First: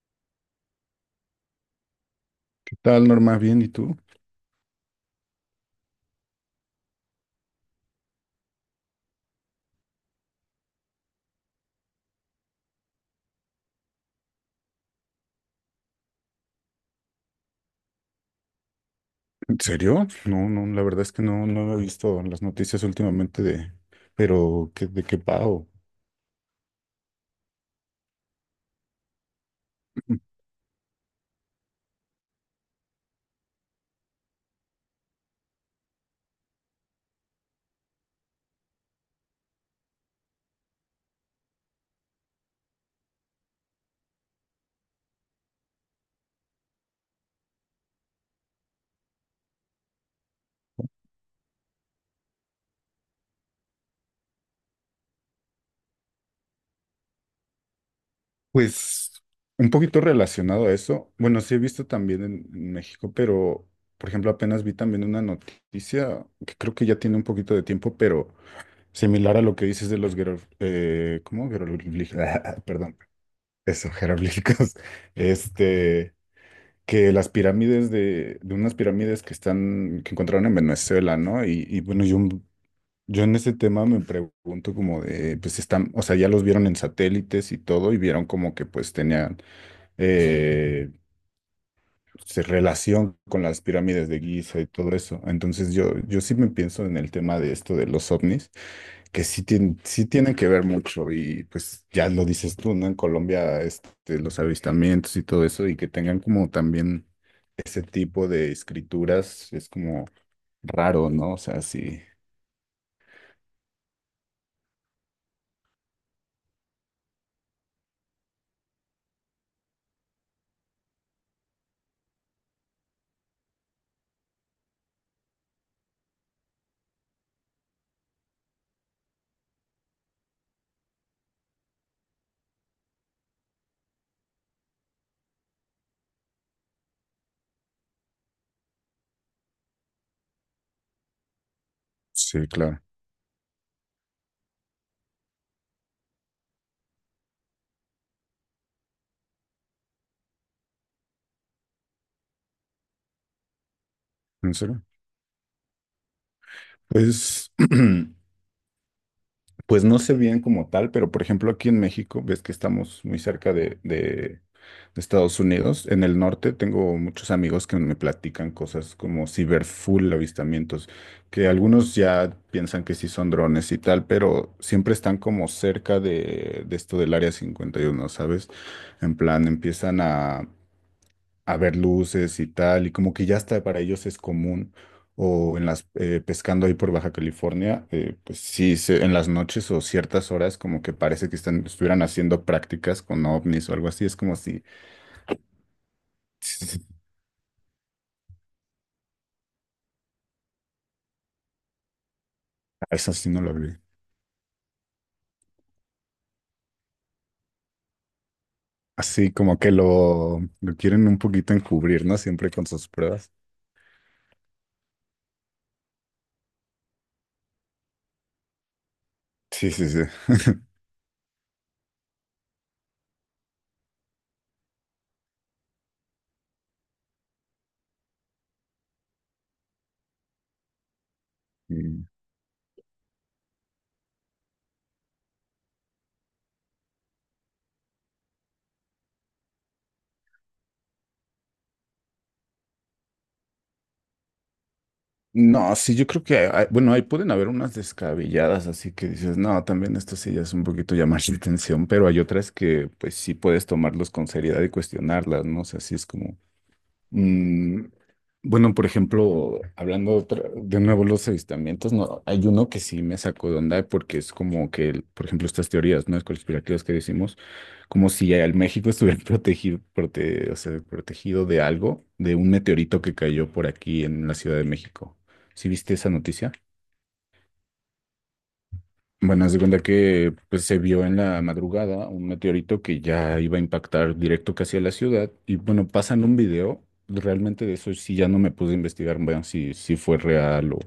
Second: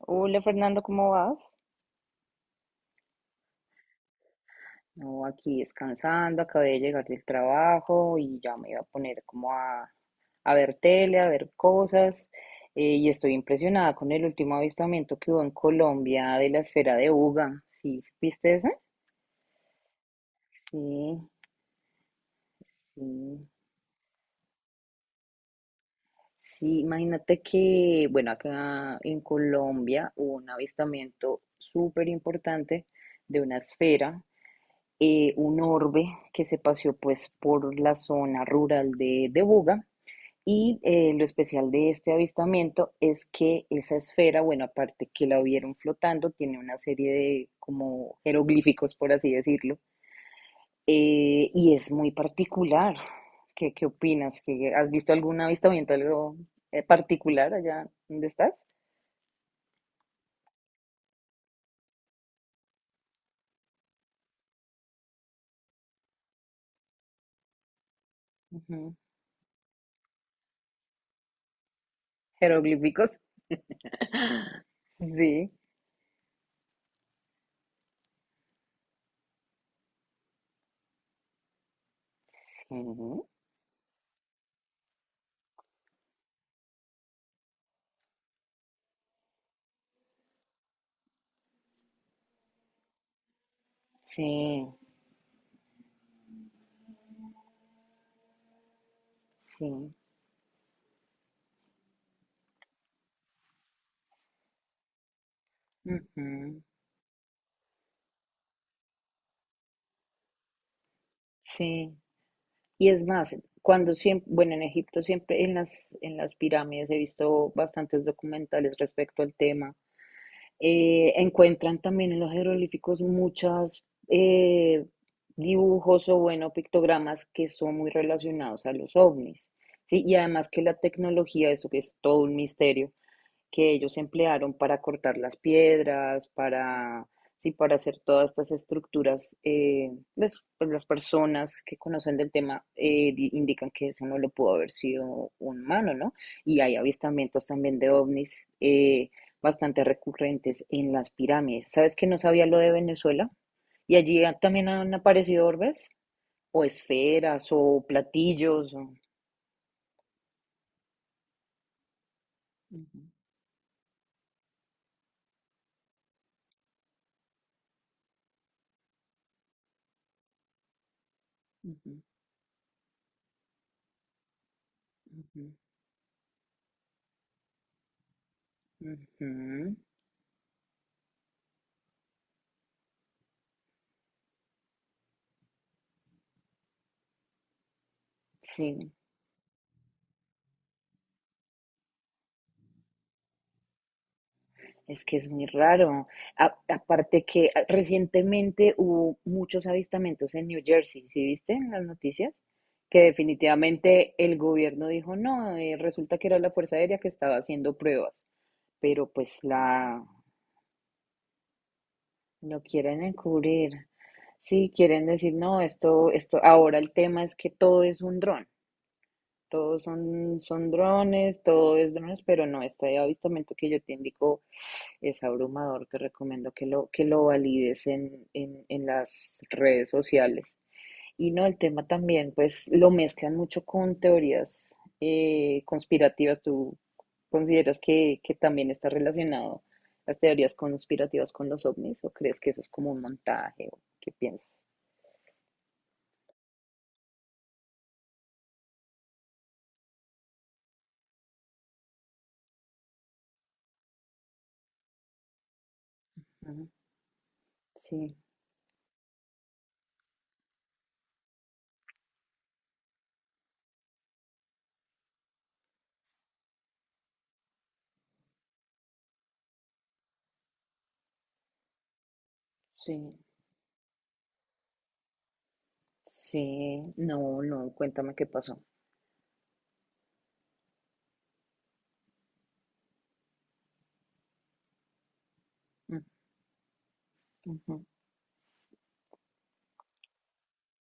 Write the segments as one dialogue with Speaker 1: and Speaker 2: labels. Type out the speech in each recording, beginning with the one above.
Speaker 1: Hola Fernando, ¿cómo vas?
Speaker 2: Tal, Norma, bien, ¿y tú?
Speaker 1: No, aquí descansando, acabé de llegar del trabajo y ya me iba a poner como a ver tele, a ver cosas. Y estoy impresionada con el último avistamiento que hubo en Colombia de la esfera de Uga. ¿Sí supiste eso?
Speaker 2: ¿En serio? No,
Speaker 1: Sí,
Speaker 2: la verdad es que no he visto las noticias últimamente
Speaker 1: sí.
Speaker 2: pero ¿de qué pago?
Speaker 1: Sí, imagínate que, bueno, acá en Colombia hubo un avistamiento súper importante de una esfera, un orbe que se paseó pues por la zona rural de Buga. Y lo especial de este avistamiento es que esa esfera, bueno, aparte que la vieron flotando, tiene una serie de como jeroglíficos, por así decirlo, y es muy particular. ¿Qué opinas? ¿Has visto algún avistamiento, algo particular allá donde estás?
Speaker 2: Pues un poquito relacionado a eso. Bueno, sí he visto también en México, pero por ejemplo, apenas vi también una noticia que creo que ya tiene un poquito de tiempo, pero
Speaker 1: Ujú.
Speaker 2: similar a lo que dices de los guerreros, ¿cómo? Jeroglíficos, perdón,
Speaker 1: Jeroglíficos.
Speaker 2: eso, jeroglíficos.
Speaker 1: Sí.
Speaker 2: Este. Que las pirámides de unas pirámides que están, que encontraron en Venezuela, ¿no? Y bueno, yo,
Speaker 1: Sí.
Speaker 2: yo en ese tema me pregunto como de, pues están, o sea, ya los vieron en satélites y todo, y vieron como que pues tenían eh, relación con las pirámides de Giza
Speaker 1: Sí.
Speaker 2: y todo eso. Entonces yo sí me pienso en el tema de esto de los ovnis, que
Speaker 1: Sí.
Speaker 2: sí tienen que ver mucho, y pues ya lo dices tú, ¿no? En Colombia, este, los avistamientos y todo eso, y que tengan como
Speaker 1: Ujú.
Speaker 2: también ese tipo de escrituras es como raro, ¿no? O sea,
Speaker 1: Sí,
Speaker 2: sí.
Speaker 1: y es más, cuando siempre, bueno, en Egipto siempre en las pirámides he visto bastantes documentales respecto al tema. Encuentran también en los jeroglíficos muchos dibujos o, bueno, pictogramas que son muy relacionados a los ovnis, ¿sí? Y además que la tecnología, eso que es todo un misterio, que ellos emplearon para cortar las piedras, sí, para hacer todas estas estructuras. Pues las personas que conocen del
Speaker 2: Sí,
Speaker 1: tema
Speaker 2: claro.
Speaker 1: indican que eso no lo pudo haber sido un humano, ¿no? Y hay avistamientos también de ovnis bastante recurrentes en las pirámides. ¿Sabes que no sabía lo de Venezuela? Y allí
Speaker 2: ¿En
Speaker 1: también
Speaker 2: serio?
Speaker 1: han aparecido orbes, o esferas,
Speaker 2: Pues,
Speaker 1: o platillos.
Speaker 2: pues no sé bien como tal, pero por ejemplo aquí en México, ves que
Speaker 1: Ujú,
Speaker 2: estamos muy cerca de Estados Unidos. En el norte tengo muchos amigos que me platican cosas como ciberfull avistamientos, que algunos
Speaker 1: ujú,
Speaker 2: ya piensan que sí son drones y tal, pero siempre están como cerca de esto del área 51, ¿sabes?
Speaker 1: ujú,
Speaker 2: En plan,
Speaker 1: ujú.
Speaker 2: empiezan a ver luces y tal, y como que ya hasta para ellos es común, o en las pescando ahí por Baja California, pues sí,
Speaker 1: Sí.
Speaker 2: se- en las noches o ciertas horas como que parece que estuvieran haciendo prácticas con ovnis o algo así, es como si,
Speaker 1: Es que es muy raro. Aparte que recientemente hubo muchos avistamientos en New Jersey, ¿sí viste en las noticias? Que
Speaker 2: eso sí no lo vi.
Speaker 1: definitivamente el gobierno dijo, no, resulta que era la Fuerza Aérea que estaba haciendo pruebas, pero
Speaker 2: Así
Speaker 1: pues
Speaker 2: como que
Speaker 1: la
Speaker 2: lo quieren un poquito encubrir, ¿no? Siempre
Speaker 1: lo
Speaker 2: con sus
Speaker 1: quieren
Speaker 2: pruebas.
Speaker 1: encubrir. Sí, quieren decir, no, esto, ahora el tema es que todo es un dron.
Speaker 2: Sí,
Speaker 1: Todos
Speaker 2: sí, sí.
Speaker 1: son drones, todo es drones, pero no, este avistamiento que yo te indico es abrumador. Te recomiendo que lo valides en las redes sociales. Y no, el tema
Speaker 2: Mm.
Speaker 1: también, pues lo mezclan mucho con teorías conspirativas. ¿Tú consideras que también está relacionado las teorías conspirativas con los ovnis o crees que eso es como un montaje o qué piensas?
Speaker 2: No, sí, yo creo que, hay- bueno, ahí pueden haber unas descabelladas, así que dices, no, también esto sí ya es un poquito llamar la atención, pero hay otras que pues sí puedes tomarlos con seriedad y cuestionarlas, ¿no? O sea, sí es como,
Speaker 1: Ujú.
Speaker 2: mm,
Speaker 1: Sí,
Speaker 2: bueno, por ejemplo, de nuevo los avistamientos, no, hay uno que sí me sacó de onda porque es como que, por ejemplo, estas teorías, ¿no? Conspirativas que decimos, como si el México estuviera o sea, protegido de algo, de un meteorito
Speaker 1: sí,
Speaker 2: que cayó por aquí en la Ciudad de México. ¿Sí viste esa noticia?
Speaker 1: sí, no, no, cuéntame qué pasó.
Speaker 2: Bueno, haz de cuenta que pues, se vio en la madrugada un meteorito que ya iba a impactar directo casi a la ciudad. Y bueno,
Speaker 1: Ujú,
Speaker 2: pasan un video. Realmente de eso sí ya no me pude investigar, bueno, si fue real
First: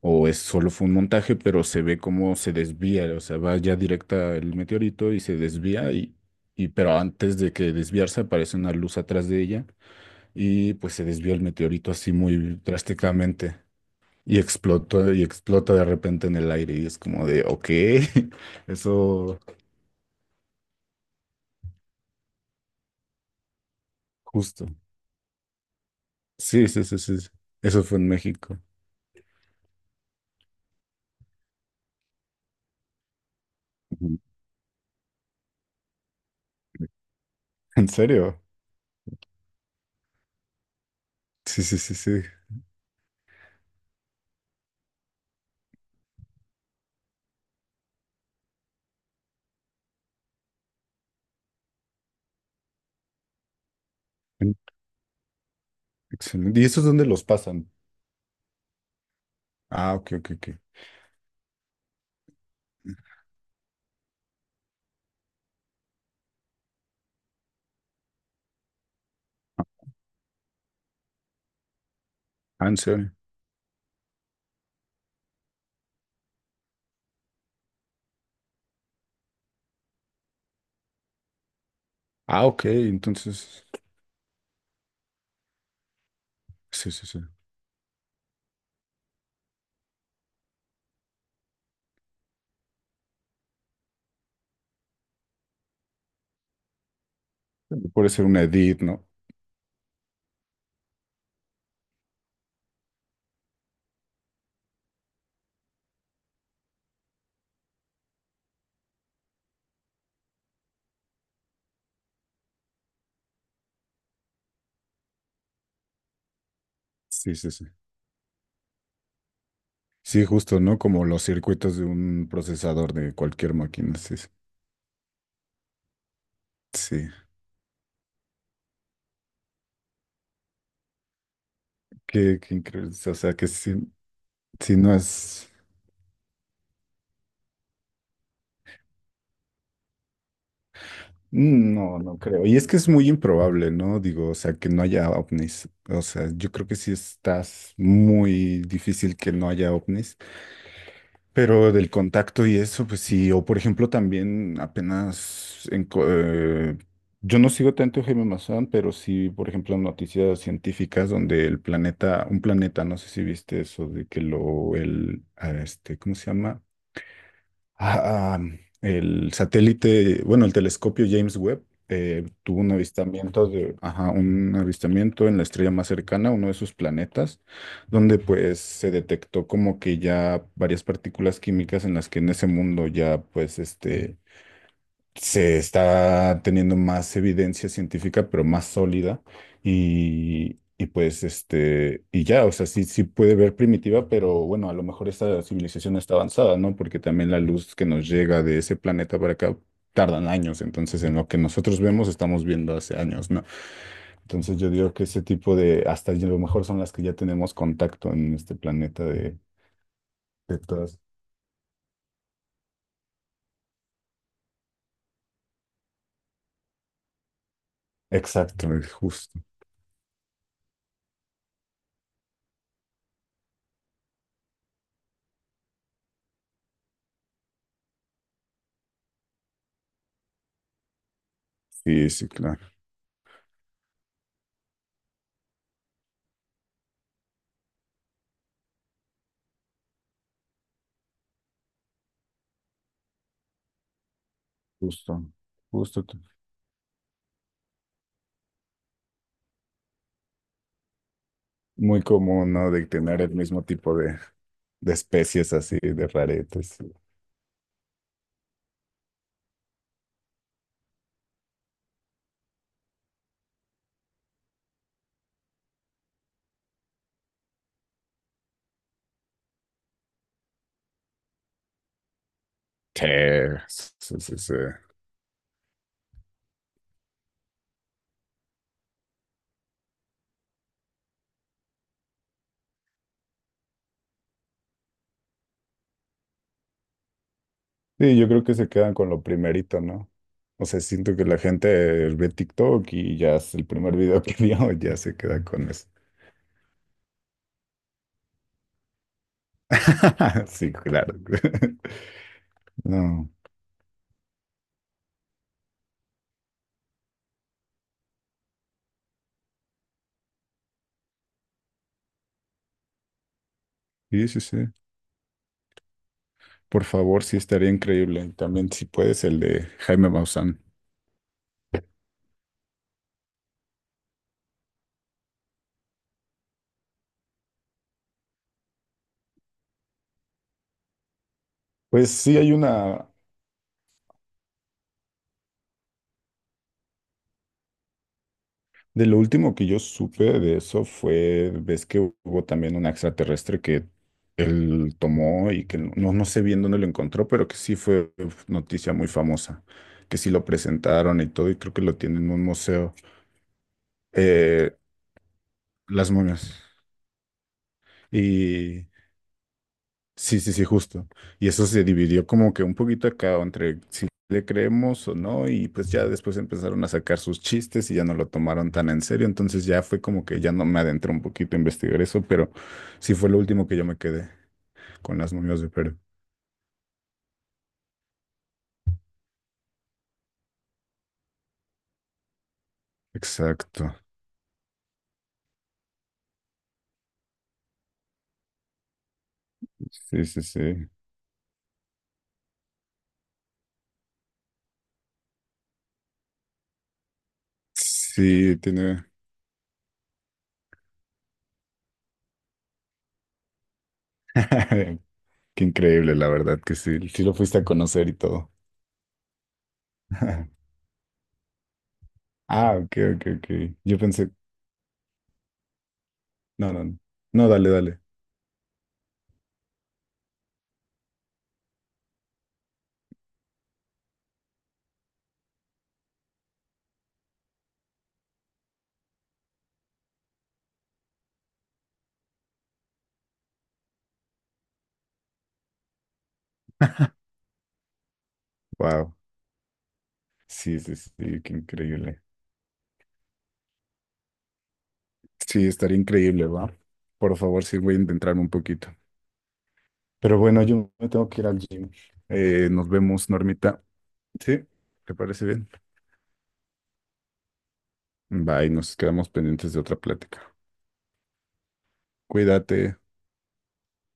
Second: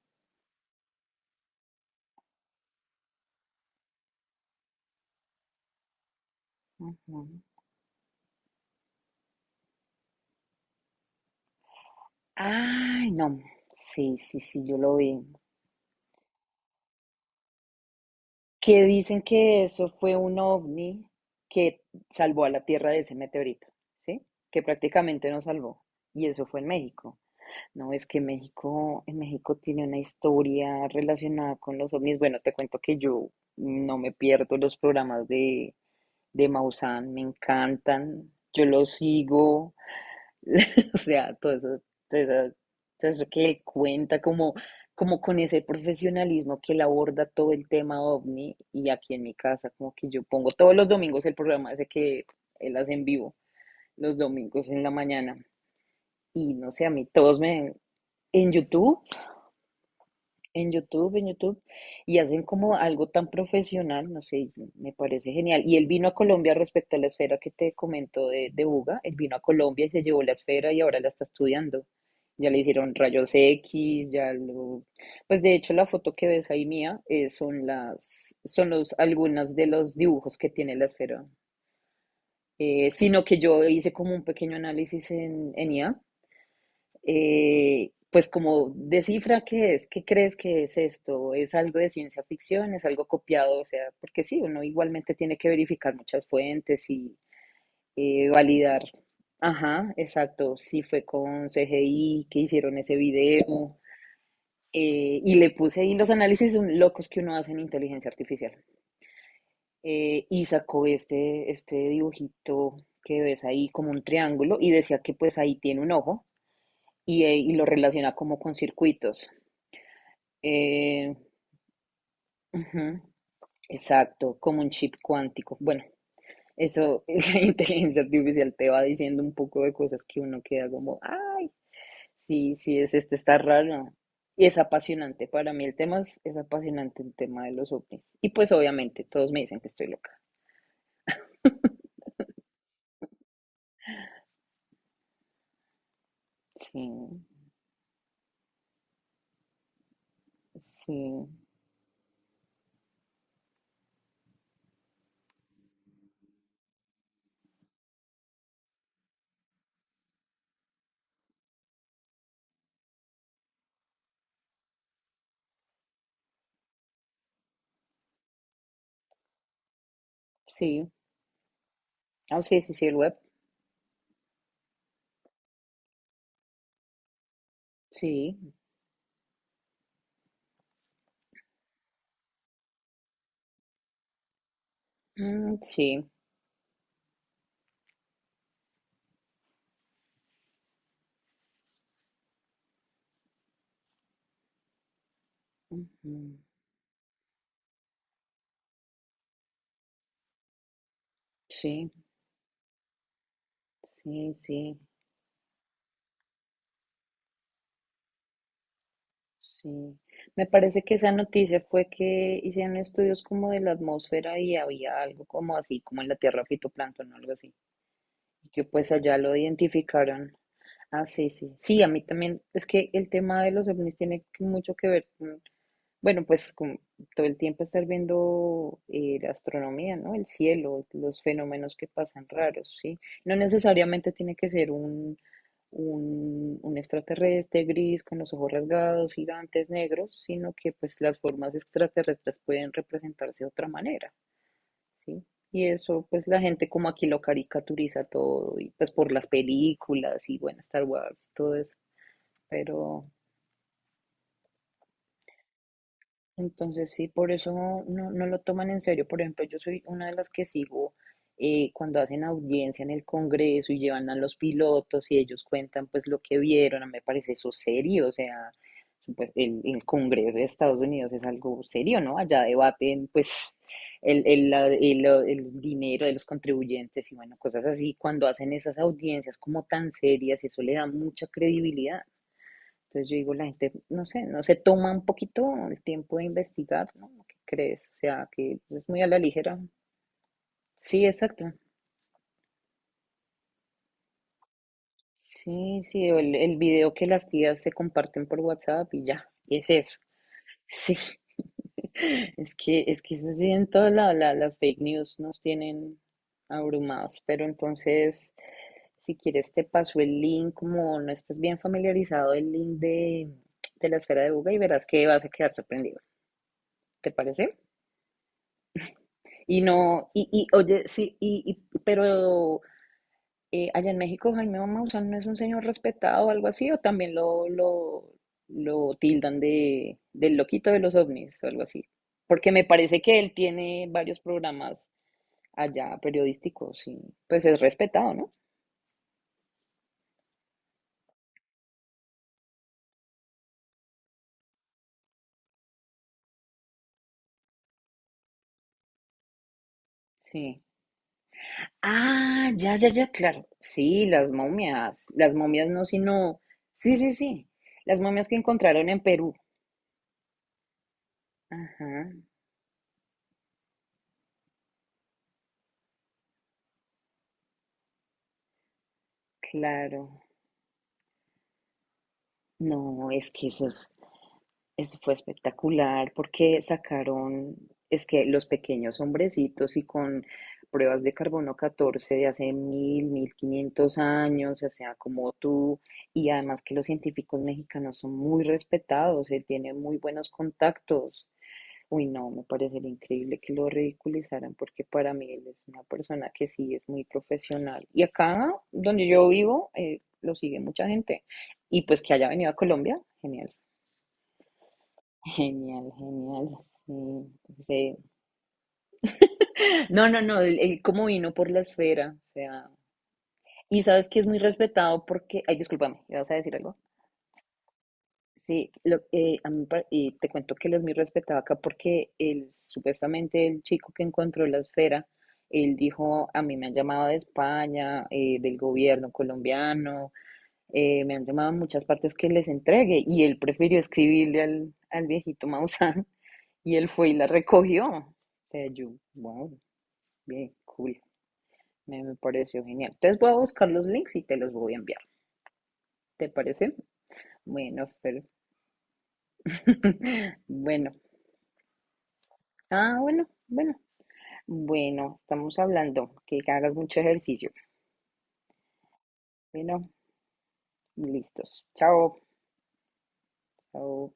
Speaker 2: o es, solo fue un montaje, pero se ve cómo se desvía, o sea, va ya directa el meteorito y se desvía, y pero
Speaker 1: ujú, ujú.
Speaker 2: antes de que desviarse aparece una luz atrás de ella y pues se desvía el meteorito así muy
Speaker 1: Ay, no.
Speaker 2: drásticamente.
Speaker 1: Sí, sí,
Speaker 2: Y
Speaker 1: sí, yo lo
Speaker 2: explotó
Speaker 1: vi.
Speaker 2: y explota de repente en el aire y es como de, ok,
Speaker 1: Que dicen
Speaker 2: eso
Speaker 1: que eso fue un ovni que salvó a la Tierra de ese meteorito, ¿sí? Que
Speaker 2: justo.
Speaker 1: prácticamente nos salvó. Y eso fue en
Speaker 2: Sí, sí, sí,
Speaker 1: México.
Speaker 2: sí, sí. Eso
Speaker 1: No,
Speaker 2: fue
Speaker 1: es
Speaker 2: en
Speaker 1: que
Speaker 2: México.
Speaker 1: México, en México tiene una historia relacionada con los ovnis. Bueno, te cuento que yo no me
Speaker 2: Ujú.
Speaker 1: pierdo los programas de Maussan, me
Speaker 2: ¿En
Speaker 1: encantan.
Speaker 2: serio?
Speaker 1: Yo los sigo. O sea, todo
Speaker 2: Sí,
Speaker 1: eso,
Speaker 2: sí, sí,
Speaker 1: todo
Speaker 2: sí.
Speaker 1: eso, todo eso que él cuenta, como con ese profesionalismo que él aborda todo el tema ovni y aquí en mi casa, como que yo pongo todos los domingos el programa ese que él hace en vivo, los
Speaker 2: Mm,
Speaker 1: domingos en la mañana. Y
Speaker 2: excelente. ¿Y
Speaker 1: no
Speaker 2: esos
Speaker 1: sé, a
Speaker 2: dónde
Speaker 1: mí
Speaker 2: los
Speaker 1: todos
Speaker 2: pasan?
Speaker 1: me... En YouTube
Speaker 2: Ah, ok, ok, ok.
Speaker 1: en YouTube, y hacen como algo tan profesional, no sé, me parece genial. Y él vino a Colombia respecto a la esfera que te comento de Buga, él vino a Colombia y se llevó la esfera y ahora la está estudiando. Ya le
Speaker 2: Ah, ¿en
Speaker 1: hicieron
Speaker 2: serio?
Speaker 1: rayos X, ya lo... Pues de hecho la foto que ves ahí mía, son las, son los, algunas de los dibujos que tiene la esfera.
Speaker 2: Ah, ok,
Speaker 1: Sino que yo
Speaker 2: entonces,
Speaker 1: hice como un pequeño análisis en IA,
Speaker 2: sí, sí, sí.
Speaker 1: pues como descifra qué es, qué crees que es esto, es algo de ciencia ficción, es algo copiado, o sea, porque sí, uno igualmente tiene que verificar muchas fuentes y
Speaker 2: Puede ser una edit,
Speaker 1: validar.
Speaker 2: ¿no?
Speaker 1: Ajá, exacto, si fue con CGI, que hicieron ese video. Y le puse ahí los análisis locos que uno hace en inteligencia artificial. Y sacó este dibujito que ves ahí como un triángulo y decía que pues ahí tiene un ojo y,
Speaker 2: Sí,
Speaker 1: eh,
Speaker 2: sí,
Speaker 1: y lo
Speaker 2: sí.
Speaker 1: relaciona como con circuitos.
Speaker 2: Sí, justo, ¿no? Como
Speaker 1: Eh,
Speaker 2: los circuitos de un procesador
Speaker 1: Ujú,
Speaker 2: de cualquier máquina, sí. Sí,
Speaker 1: exacto, como un chip cuántico. Bueno, eso,
Speaker 2: sí,
Speaker 1: la inteligencia artificial te va diciendo un poco de cosas que uno queda como, ay,
Speaker 2: qué, qué
Speaker 1: sí, sí,
Speaker 2: increíble.
Speaker 1: es
Speaker 2: O
Speaker 1: esto,
Speaker 2: sea,
Speaker 1: está
Speaker 2: que si,
Speaker 1: raro. Y es
Speaker 2: si no
Speaker 1: apasionante,
Speaker 2: es...
Speaker 1: para mí el tema es apasionante, el tema de los ovnis. Y pues obviamente todos me dicen que estoy loca.
Speaker 2: mm, no, no creo. Y es que es muy improbable, ¿no? Digo, o sea, que no haya ovnis. O sea, yo creo que
Speaker 1: Sí,
Speaker 2: sí estás muy difícil que no haya ovnis.
Speaker 1: sí,
Speaker 2: Pero del contacto y eso, pues sí, o por ejemplo también apenas, yo no sigo tanto a Jaime Maussan, pero sí, por ejemplo, noticias científicas donde un planeta, no sé si viste eso, de que ah, este, ¿cómo se llama? Ah, ah, bueno, el
Speaker 1: sí.
Speaker 2: telescopio James Webb
Speaker 1: Ah,
Speaker 2: tuvo
Speaker 1: sí,
Speaker 2: un
Speaker 1: sí, sí, el web.
Speaker 2: avistamiento de, ajá, un avistamiento en la estrella más cercana, uno de sus planetas, donde
Speaker 1: Sí.
Speaker 2: pues se detectó como que ya varias partículas químicas en las que en ese mundo ya pues este
Speaker 1: Mm,
Speaker 2: se
Speaker 1: sí,
Speaker 2: está teniendo más evidencia científica, pero más sólida. Y pues, este, y ya, o sea, sí, sí puede ver primitiva, pero bueno, a lo mejor esta civilización
Speaker 1: ujú,
Speaker 2: está avanzada, ¿no? Porque también la luz que nos llega de ese planeta para acá tardan años. Entonces, en lo que nosotros
Speaker 1: sí,
Speaker 2: vemos, estamos viendo hace años, ¿no?
Speaker 1: sí,
Speaker 2: Entonces, yo
Speaker 1: sí.
Speaker 2: digo que ese tipo de, hasta a lo mejor son las que ya tenemos contacto en este planeta
Speaker 1: Sí, me
Speaker 2: de
Speaker 1: parece que
Speaker 2: todas.
Speaker 1: esa noticia fue que hicieron estudios como de la atmósfera y había algo como así, como en la tierra fitoplancton o algo así, y que
Speaker 2: Exacto,
Speaker 1: pues allá lo
Speaker 2: justo.
Speaker 1: identificaron. Ah, sí, sí. Sí, a mí también, es que el tema de los ovnis mucho que ver, bueno, pues con todo el tiempo estar viendo la astronomía, ¿no? El cielo, los fenómenos que
Speaker 2: Sí,
Speaker 1: pasan
Speaker 2: sí, claro.
Speaker 1: raros, ¿sí? No necesariamente tiene que ser un extraterrestre gris con los ojos rasgados, gigantes, negros, sino que pues las formas extraterrestres pueden representarse de otra manera, ¿sí?
Speaker 2: Justo,
Speaker 1: Y
Speaker 2: justo.
Speaker 1: eso pues la gente como aquí lo caricaturiza todo, y pues por las películas y bueno, Star Wars todo eso,
Speaker 2: Muy común, ¿no? De
Speaker 1: pero...
Speaker 2: tener el mismo tipo de especies así, de raretes.
Speaker 1: Entonces, sí, por eso no, no, no lo toman en serio. Por ejemplo, yo soy una de las que sigo cuando hacen audiencia en el Congreso y llevan a los pilotos y ellos cuentan pues lo que vieron. A mí me parece eso serio. O sea, pues, el Congreso de Estados Unidos es algo serio, ¿no? Allá
Speaker 2: Sí,
Speaker 1: debaten pues
Speaker 2: sí,
Speaker 1: el,
Speaker 2: sí,
Speaker 1: el,
Speaker 2: sí.
Speaker 1: la- el- el dinero de los contribuyentes y bueno, cosas así. Cuando hacen esas audiencias como tan serias, eso le da mucha credibilidad. Entonces yo digo, la gente, no sé, no se toma un poquito el tiempo de investigar, ¿no? ¿Qué crees? O
Speaker 2: Sí, yo
Speaker 1: sea,
Speaker 2: creo que
Speaker 1: que
Speaker 2: se
Speaker 1: es
Speaker 2: quedan
Speaker 1: muy a
Speaker 2: con
Speaker 1: la
Speaker 2: lo
Speaker 1: ligera.
Speaker 2: primerito, ¿no? O sea,
Speaker 1: Sí,
Speaker 2: siento que la
Speaker 1: exacto.
Speaker 2: gente ve TikTok y ya es el primer video que vio, ya se queda con
Speaker 1: Sí,
Speaker 2: eso.
Speaker 1: sí, o el video que las tías se comparten por WhatsApp y ya, es eso.
Speaker 2: Sí,
Speaker 1: Sí.
Speaker 2: claro.
Speaker 1: Es que
Speaker 2: No,
Speaker 1: eso sí, en todas las fake news nos tienen abrumados, pero entonces, si quieres, te paso el link, como no estés bien familiarizado, el link de la esfera
Speaker 2: sí,
Speaker 1: de
Speaker 2: sí,
Speaker 1: Buga
Speaker 2: sí.
Speaker 1: y verás que vas a quedar sorprendido.
Speaker 2: Por
Speaker 1: ¿Te
Speaker 2: favor, sí
Speaker 1: parece?
Speaker 2: estaría increíble. También, si puedes, el
Speaker 1: Y
Speaker 2: de Jaime
Speaker 1: no, y
Speaker 2: Maussan.
Speaker 1: oye, sí, pero allá en México Jaime Maussan no es un señor respetado o algo así, o también lo tildan del loquito de los ovnis o algo así.
Speaker 2: Pues sí,
Speaker 1: Porque
Speaker 2: hay
Speaker 1: me parece
Speaker 2: una.
Speaker 1: que él tiene varios programas allá periodísticos y pues es respetado, ¿no?
Speaker 2: De lo último que yo supe de eso fue, ves que hubo también un extraterrestre que él tomó y que no, no sé bien dónde lo encontró, pero que sí fue uf, noticia muy famosa, que sí lo
Speaker 1: Sí.
Speaker 2: presentaron y todo, y creo que lo tienen en un
Speaker 1: Ah, ya, ya,
Speaker 2: museo,
Speaker 1: ya, claro. Sí, las
Speaker 2: eh,
Speaker 1: momias. Las momias no,
Speaker 2: las
Speaker 1: sino...
Speaker 2: momias.
Speaker 1: Sí, sí, sí. Las momias que
Speaker 2: Y
Speaker 1: encontraron en Perú.
Speaker 2: sí, sí, sí, justo. Y eso se
Speaker 1: Ajá,
Speaker 2: dividió como que un poquito acá entre si le creemos o no, y pues ya después empezaron a sacar sus chistes y ya no lo tomaron tan en serio, entonces ya fue
Speaker 1: claro.
Speaker 2: como que ya no me adentré un poquito a investigar eso, pero
Speaker 1: No,
Speaker 2: sí fue
Speaker 1: es
Speaker 2: lo
Speaker 1: que
Speaker 2: último
Speaker 1: eso.
Speaker 2: que yo me quedé
Speaker 1: Eso fue
Speaker 2: con las momias de Perú.
Speaker 1: espectacular porque sacaron, es que los pequeños hombrecitos y con pruebas de carbono 14 de hace 1000, mil
Speaker 2: Exacto.
Speaker 1: quinientos años, o sea, como tú, y además que los científicos mexicanos son muy respetados, él tiene muy
Speaker 2: Sí,
Speaker 1: buenos
Speaker 2: sí, sí.
Speaker 1: contactos. Uy, no, me parecería increíble que lo ridiculizaran porque para mí él es una persona que sí es muy profesional. Y acá,
Speaker 2: Sí, tiene...
Speaker 1: donde yo vivo, lo sigue mucha gente. Y pues que haya venido a Colombia, genial.
Speaker 2: Qué
Speaker 1: Genial,
Speaker 2: increíble, la
Speaker 1: genial,
Speaker 2: verdad, que sí, sí
Speaker 1: sí,
Speaker 2: lo fuiste a
Speaker 1: sí.
Speaker 2: conocer y todo.
Speaker 1: No, no, no, el, el cómo vino por la esfera, o sea,
Speaker 2: Ah, ok, ok, ok.
Speaker 1: y
Speaker 2: Yo
Speaker 1: sabes que es
Speaker 2: pensé...
Speaker 1: muy respetado porque, ay, discúlpame, ¿vas a decir
Speaker 2: No,
Speaker 1: algo?
Speaker 2: no, no, no, dale, dale.
Speaker 1: Sí, lo, a mí me y te cuento que él es muy respetado acá porque él, supuestamente el chico que encontró la esfera, él dijo, a mí me han llamado de España, del gobierno colombiano, me han llamado a muchas partes que les entregue y él prefirió escribirle al viejito Maussan. Y él fue y la recogió. O sea, yo,
Speaker 2: Wow.
Speaker 1: wow, bien,
Speaker 2: Sí, sí,
Speaker 1: cool.
Speaker 2: sí, qué
Speaker 1: Me
Speaker 2: increíble.
Speaker 1: pareció genial. Entonces voy a buscar los links y te los voy a enviar.
Speaker 2: Sí, estaría
Speaker 1: ¿Te
Speaker 2: increíble,
Speaker 1: parece?
Speaker 2: ¿va? Por favor, sí,
Speaker 1: Bueno,
Speaker 2: voy a
Speaker 1: pero.
Speaker 2: intentar un poquito. Pero bueno, yo
Speaker 1: Bueno.
Speaker 2: me tengo que ir al gym. Nos
Speaker 1: Ah, bueno,
Speaker 2: vemos,
Speaker 1: bueno.
Speaker 2: Normita. ¿Sí? ¿Te
Speaker 1: Bueno,
Speaker 2: parece
Speaker 1: estamos
Speaker 2: bien?
Speaker 1: hablando. Que hagas mucho ejercicio.
Speaker 2: Bye, nos quedamos pendientes de
Speaker 1: Bueno,
Speaker 2: otra plática.
Speaker 1: listos. Chao.
Speaker 2: Cuídate.
Speaker 1: Chao.